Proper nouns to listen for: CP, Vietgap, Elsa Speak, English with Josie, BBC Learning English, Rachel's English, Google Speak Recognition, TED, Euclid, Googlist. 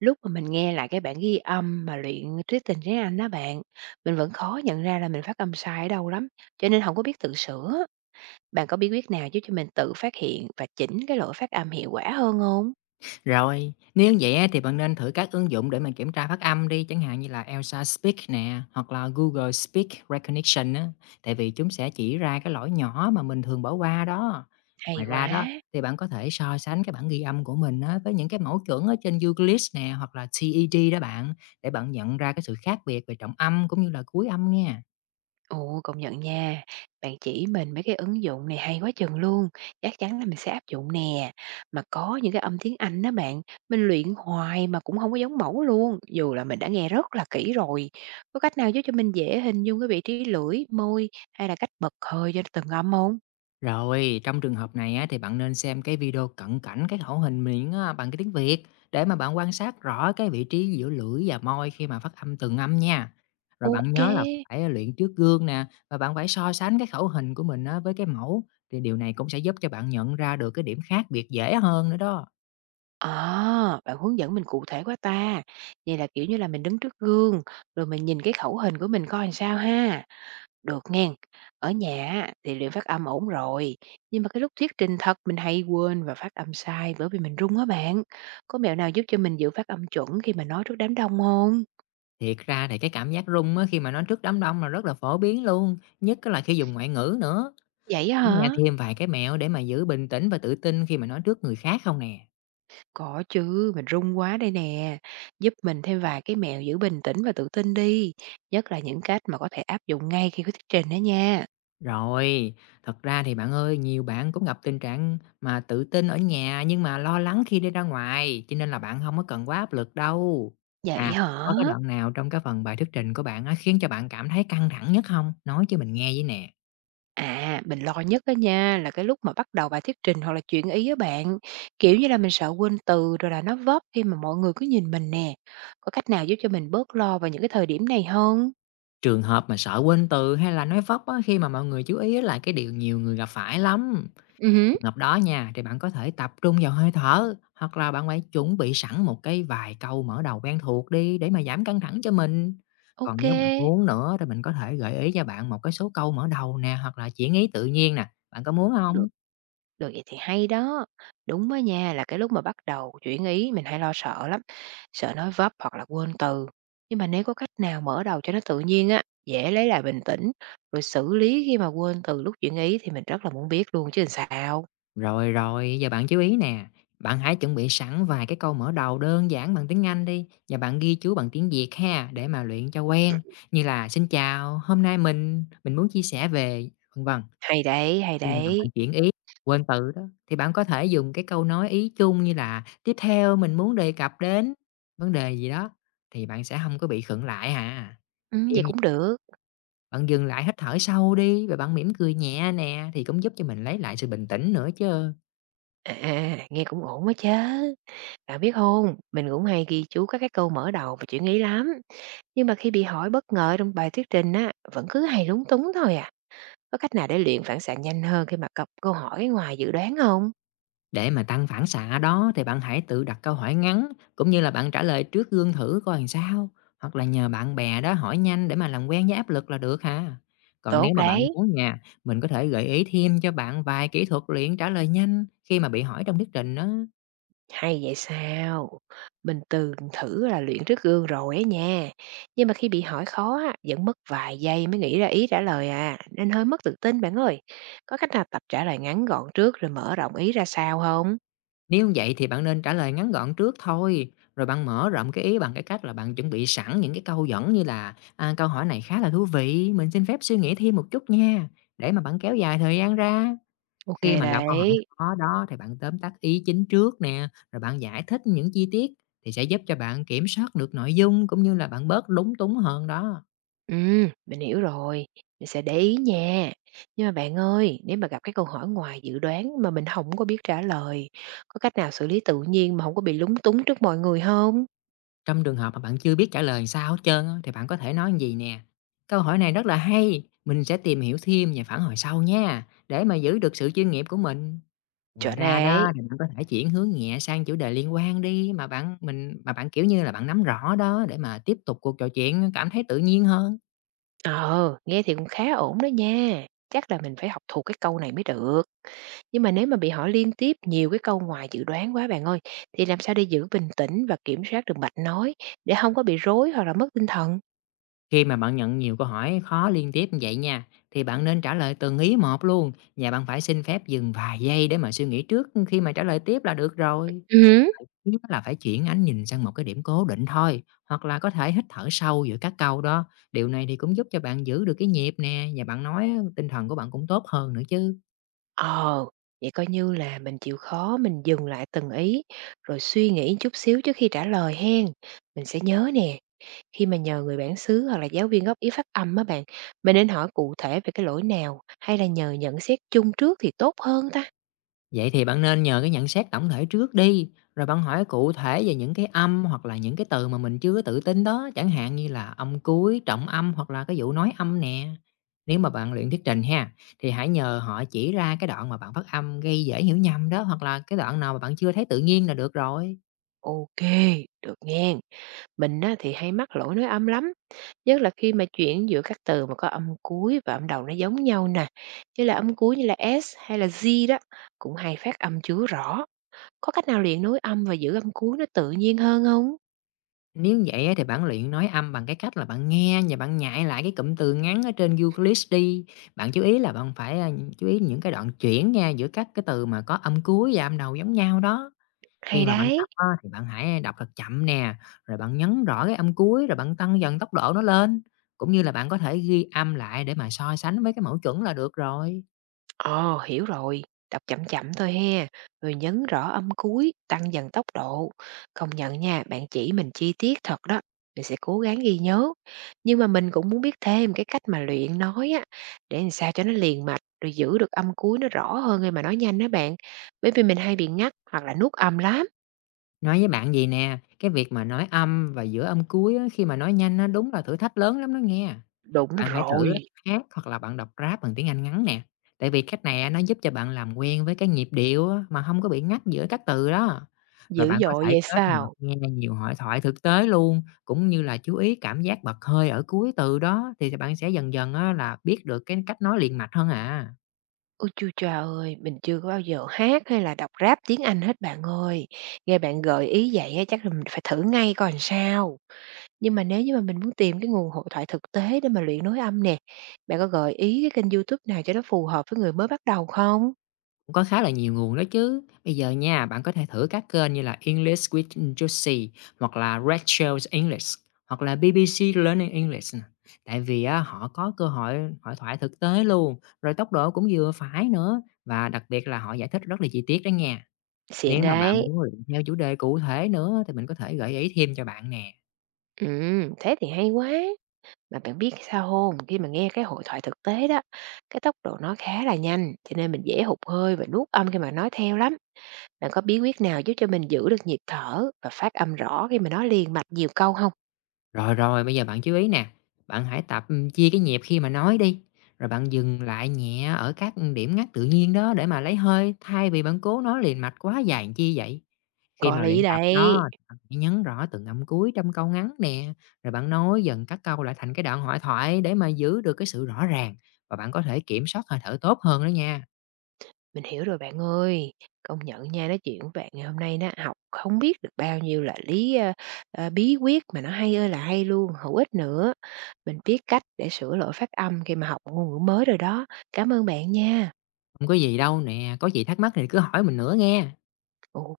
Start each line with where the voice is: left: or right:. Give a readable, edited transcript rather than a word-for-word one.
right: Lúc mà mình nghe lại cái bản ghi âm mà luyện thuyết trình tiếng Anh đó bạn, mình vẫn khó nhận ra là mình phát âm sai ở đâu lắm, cho nên không có biết tự sửa. Bạn có bí quyết nào giúp cho mình tự phát hiện và chỉnh cái lỗi phát âm hiệu quả hơn không?
left: Rồi, nếu vậy á, thì bạn nên thử các ứng dụng để mà kiểm tra phát âm đi, chẳng hạn như là Elsa Speak nè, hoặc là Google Speak Recognition á, tại vì chúng sẽ chỉ ra cái lỗi nhỏ mà mình thường bỏ qua đó.
right: Hay
left: Ngoài ra đó,
right: quá!
left: thì bạn có thể so sánh cái bản ghi âm của mình á, với những cái mẫu chuẩn ở trên Googlist nè, hoặc là TED đó bạn, để bạn nhận ra cái sự khác biệt về trọng âm cũng như là cuối âm nha.
right: Ồ, công nhận nha. Bạn chỉ mình mấy cái ứng dụng này hay quá chừng luôn. Chắc chắn là mình sẽ áp dụng nè. Mà có những cái âm tiếng Anh đó bạn, mình luyện hoài mà cũng không có giống mẫu luôn, dù là mình đã nghe rất là kỹ rồi. Có cách nào giúp cho mình dễ hình dung cái vị trí lưỡi, môi hay là cách bật hơi cho từng âm không?
left: Rồi, trong trường hợp này á, thì bạn nên xem cái video cận cảnh cái khẩu hình miệng á, bằng cái tiếng Việt để mà bạn quan sát rõ cái vị trí giữa lưỡi và môi khi mà phát âm từng âm nha. Rồi bạn
right: Ok.
left: nhớ là phải luyện trước gương nè và bạn phải so sánh cái khẩu hình của mình á, với cái mẫu, thì điều này cũng sẽ giúp cho bạn nhận ra được cái điểm khác biệt dễ hơn nữa đó.
right: À, bạn hướng dẫn mình cụ thể quá ta. Vậy là kiểu như là mình đứng trước gương, rồi mình nhìn cái khẩu hình của mình coi làm sao ha. Được nghen, ở nhà á thì luyện phát âm ổn rồi, nhưng mà cái lúc thuyết trình thật mình hay quên và phát âm sai bởi vì mình run á bạn. Có mẹo nào giúp cho mình giữ phát âm chuẩn khi mà nói trước đám đông không?
left: Thiệt ra thì cái cảm giác rung á, khi mà nói trước đám đông là rất là phổ biến luôn, nhất là khi dùng ngoại ngữ nữa.
right: Vậy á
left: Muốn nghe
right: hả?
left: thêm vài cái mẹo để mà giữ bình tĩnh và tự tin khi mà nói trước người khác không nè?
right: Có chứ, mình run quá đây nè. Giúp mình thêm vài cái mẹo giữ bình tĩnh và tự tin đi. Nhất là những cách mà có thể áp dụng ngay khi có thuyết trình đó nha.
left: Rồi, thật ra thì bạn ơi, nhiều bạn cũng gặp tình trạng mà tự tin ở nhà nhưng mà lo lắng khi đi ra ngoài, cho nên là bạn không có cần quá áp lực đâu.
right: Vậy
left: À,
right: hả?
left: có cái đoạn nào trong cái phần bài thuyết trình của bạn á, khiến cho bạn cảm thấy căng thẳng nhất không? Nói cho mình nghe với nè.
right: À, mình lo nhất á nha, là cái lúc mà bắt đầu bài thuyết trình hoặc là chuyện ý á bạn, kiểu như là, mình sợ quên từ rồi là nói vấp khi mà mọi người cứ nhìn mình nè. Có cách nào giúp cho mình bớt lo vào những cái thời điểm này hông?
left: Trường hợp mà sợ quên từ hay là nói vấp á, khi mà mọi người chú ý á, là cái điều nhiều người gặp phải lắm.
right: Ừ hứ.
left: Trường hợp đó nha, thì bạn có thể tập trung vào hơi thở, hoặc là bạn phải chuẩn bị sẵn một cái vài câu mở đầu quen thuộc đi để mà giảm căng thẳng cho mình. Còn nếu bạn
right: OK,
left: muốn nữa thì mình có thể gợi ý cho bạn một cái số câu mở đầu nè, hoặc là chuyển ý tự nhiên nè. Bạn có muốn
right: được,
left: không?
right: vậy thì hay đó. Đúng đó nha, là cái lúc mà bắt đầu chuyển ý mình hay lo sợ lắm, sợ nói vấp hoặc là quên từ. Nhưng mà nếu có cách nào mở đầu cho nó tự nhiên á, dễ lấy lại bình tĩnh, rồi xử lý khi mà quên từ lúc chuyển ý thì mình rất là muốn biết luôn chứ làm sao.
left: Rồi rồi, giờ bạn chú ý nè. Bạn hãy chuẩn bị sẵn vài cái câu mở đầu đơn giản bằng tiếng Anh đi, và bạn ghi chú bằng tiếng Việt ha để mà luyện cho quen, như là xin chào, hôm nay mình muốn chia sẻ về vân vân.
right: Hay đấy, hay
left: Khi mà
right: đấy.
left: bạn chuyển ý, quên từ đó, thì bạn có thể dùng cái câu nói ý chung như là "Tiếp theo mình muốn đề cập đến" vấn đề gì đó, thì bạn sẽ không có bị khựng lại hà. Thêm
right: Vậy
left: gì
right: cũng được.
left: bạn dừng lại hít thở sâu đi, và bạn mỉm cười nhẹ nè, thì cũng giúp cho mình lấy lại sự bình tĩnh nữa chứ.
right: À, à, à, nghe cũng ổn quá chứ. Bạn biết không, mình cũng hay ghi chú các cái câu mở đầu và chuyển ý lắm, nhưng mà khi bị hỏi bất ngờ trong bài thuyết trình á, vẫn cứ hay lúng túng thôi à. Có cách nào để luyện phản xạ nhanh hơn khi mà gặp câu hỏi ngoài dự đoán không?
left: Để mà tăng phản xạ đó thì bạn hãy tự đặt câu hỏi ngắn, cũng như là bạn trả lời trước gương thử coi làm sao, hoặc là nhờ bạn bè đó hỏi nhanh để mà làm quen với áp lực là được ha. Còn nếu
right: Tốt
left: mà bạn
right: đấy.
left: muốn nha, mình có thể gợi ý thêm cho bạn vài kỹ thuật luyện trả lời nhanh khi mà bị hỏi trong thuyết trình đó.
right: Hay vậy sao? Mình từng thử là luyện trước gương rồi ấy nha. Nhưng mà khi bị hỏi khó á, vẫn mất vài giây mới nghĩ ra ý trả lời à, nên hơi mất tự tin bạn ơi. Có cách nào tập trả lời ngắn gọn trước rồi mở rộng ý ra sao không?
left: Nếu vậy thì bạn nên trả lời ngắn gọn trước thôi, rồi bạn mở rộng cái ý bằng cái cách là bạn chuẩn bị sẵn những cái câu dẫn như là à, câu hỏi này khá là thú vị, mình xin phép suy nghĩ thêm một chút nha, để mà bạn kéo dài thời gian ra.
right: Ok
left: Khi mà gặp câu hỏi
right: đấy.
left: khó đó thì bạn tóm tắt ý chính trước nè, rồi bạn giải thích những chi tiết, thì sẽ giúp cho bạn kiểm soát được nội dung, cũng như là bạn bớt lúng túng hơn đó.
right: Ừ, mình hiểu rồi. Mình sẽ để ý nha. Nhưng mà bạn ơi, nếu mà gặp cái câu hỏi ngoài dự đoán mà mình không có biết trả lời, có cách nào xử lý tự nhiên mà không có bị lúng túng trước mọi người không?
left: Trong trường hợp mà bạn chưa biết trả lời sao hết trơn á, thì bạn có thể nói như gì nè. Câu hỏi này rất là hay, mình sẽ tìm hiểu thêm và phản hồi sau nha, để mà giữ được sự chuyên nghiệp của mình. Ngoài
right: Chọn nè.
left: ra đó thì bạn có thể chuyển hướng nhẹ sang chủ đề liên quan đi, mà bạn kiểu như là bạn nắm rõ đó, để mà tiếp tục cuộc trò chuyện cảm thấy tự nhiên hơn.
right: Ờ, nghe thì cũng khá ổn đó nha. Chắc là mình phải học thuộc cái câu này mới được. Nhưng mà nếu mà bị hỏi liên tiếp nhiều cái câu ngoài dự đoán quá bạn ơi, thì làm sao để giữ bình tĩnh và kiểm soát được mạch nói để không có bị rối hoặc là mất tinh thần?
left: Khi mà bạn nhận nhiều câu hỏi khó liên tiếp như vậy nha, thì bạn nên trả lời từng ý một luôn, và bạn phải xin phép dừng vài giây để mà suy nghĩ trước khi mà trả lời tiếp là được rồi.
right: Ừ.
left: Thứ nhất là phải chuyển ánh nhìn sang một cái điểm cố định thôi, hoặc là có thể hít thở sâu giữa các câu đó. Điều này thì cũng giúp cho bạn giữ được cái nhịp nè, và bạn nói tinh thần của bạn cũng tốt hơn nữa chứ.
right: Ờ, vậy coi như là mình chịu khó dừng lại từng ý rồi suy nghĩ chút xíu trước khi trả lời hen. Mình sẽ nhớ nè. Khi mà nhờ người bản xứ hoặc là giáo viên góp ý phát âm á bạn, mình nên hỏi cụ thể về cái lỗi nào hay là nhờ nhận xét chung trước thì tốt hơn ta?
left: Vậy thì bạn nên nhờ cái nhận xét tổng thể trước đi, rồi bạn hỏi cụ thể về những cái âm hoặc là những cái từ mà mình chưa tự tin đó, chẳng hạn như là âm cuối, trọng âm hoặc là cái vụ nói âm nè. Nếu mà bạn luyện thuyết trình ha, thì hãy nhờ họ chỉ ra cái đoạn mà bạn phát âm gây dễ hiểu nhầm đó, hoặc là cái đoạn nào mà bạn chưa thấy tự nhiên là được rồi.
right: OK, được nghe. Mình á thì hay mắc lỗi nói âm lắm, nhất là khi mà chuyển giữa các từ mà có âm cuối và âm đầu nó giống nhau nè, như là âm cuối như là S hay là Z đó, cũng hay phát âm chưa rõ. Có cách nào luyện nối âm và giữ âm cuối nó tự nhiên hơn không?
left: Nếu vậy á, thì bạn luyện nói âm bằng cái cách là bạn nghe và bạn nhại lại cái cụm từ ngắn ở trên Euclid đi. Bạn chú ý là bạn phải chú ý những cái đoạn chuyển nha, giữa các cái từ mà có âm cuối và âm đầu giống nhau đó.
right: Hay
left: Khi mà bạn
right: đấy!
left: tập á, thì bạn hãy đọc thật chậm nè, rồi bạn nhấn rõ cái âm cuối, rồi bạn tăng dần tốc độ nó lên, cũng như là bạn có thể ghi âm lại để mà so sánh với cái mẫu chuẩn là được rồi.
right: Ờ, hiểu rồi, đọc chậm chậm thôi he rồi nhấn rõ âm cuối, tăng dần tốc độ. Công nhận nha, bạn chỉ mình chi tiết thật đó, mình sẽ cố gắng ghi nhớ. Nhưng mà mình cũng muốn biết thêm cái cách mà luyện nói á, để làm sao cho nó liền mạch, rồi giữ được âm cuối nó rõ hơn khi mà nói nhanh đó bạn. Bởi vì mình hay bị ngắt hoặc là nuốt âm lắm.
left: Nói với bạn gì nè, cái việc mà nói âm và giữa âm cuối á, khi mà nói nhanh á, đúng là thử thách lớn lắm đó nghe.
right: Đúng
left: Bạn hãy
right: rồi,
left: thử hát hoặc là bạn đọc rap bằng tiếng Anh ngắn nè, tại vì cách này á, nó giúp cho bạn làm quen với cái nhịp điệu á, mà không có bị ngắt giữa các từ đó. Rồi
right: dữ
left: bạn có
right: dội
left: thể
right: vậy
left: kết hợp
right: sao?
left: nghe nhiều hội thoại thực tế luôn, cũng như là chú ý cảm giác bật hơi ở cuối từ đó, thì bạn sẽ dần dần á là biết được cái cách nói liền mạch hơn à.
right: Ôi, chua chà ơi, mình chưa có bao giờ hát hay là đọc rap tiếng Anh hết bạn ơi. Nghe bạn gợi ý vậy á, chắc là mình phải thử ngay coi làm sao. Nhưng mà nếu như mà mình muốn tìm cái nguồn hội thoại thực tế để mà luyện nói âm nè, bạn có gợi ý cái kênh YouTube nào cho nó phù hợp với người mới bắt đầu không?
left: Cũng có khá là nhiều nguồn đó chứ. Bây giờ nha, bạn có thể thử các kênh như là English with Josie, hoặc là Rachel's English, hoặc là BBC Learning English nè. Tại vì á, họ có cơ hội hội thoại thực tế luôn, rồi tốc độ cũng vừa phải nữa, và đặc biệt là họ giải thích rất là chi tiết đó nha.
right: Xịn
left: Nếu mà bạn
right: đấy.
left: muốn luyện theo chủ đề cụ thể nữa thì mình có thể gợi ý thêm cho bạn nè.
right: Thế thì hay quá. Mà bạn biết sao không? Khi mà nghe cái hội thoại thực tế đó, cái tốc độ nó khá là nhanh, cho nên mình dễ hụt hơi và nuốt âm khi mà nói theo lắm. Bạn có bí quyết nào giúp cho mình giữ được nhịp thở và phát âm rõ khi mà nói liền mạch nhiều câu không?
left: Rồi, rồi, bây giờ bạn chú ý nè, bạn hãy tập, chia cái nhịp khi mà nói đi, rồi bạn dừng lại nhẹ ở các, điểm ngắt tự nhiên đó để mà lấy hơi, thay vì bạn cố nói liền mạch quá dài làm chi vậy. Khi
right: Có
left: mà luyện
right: lý
left: tập đó,
right: đấy,
left: bạn chỉ nhấn rõ từng âm cuối trong câu ngắn nè, rồi bạn nói dần các câu lại thành cái đoạn hội thoại để mà giữ được cái sự rõ ràng, và bạn có thể kiểm soát hơi thở tốt hơn đó nha.
right: mình hiểu rồi bạn ơi. Công nhận nha, nói chuyện với bạn ngày hôm nay nó học không biết được bao nhiêu là lý bí quyết mà nó hay ơi là hay luôn, hữu ích nữa. Mình biết cách để sửa lỗi phát âm khi mà học ngôn ngữ mới rồi đó. Cảm ơn bạn nha.
left: Không có gì đâu nè, có gì thắc mắc thì cứ hỏi mình nữa nghe.
right: Ok.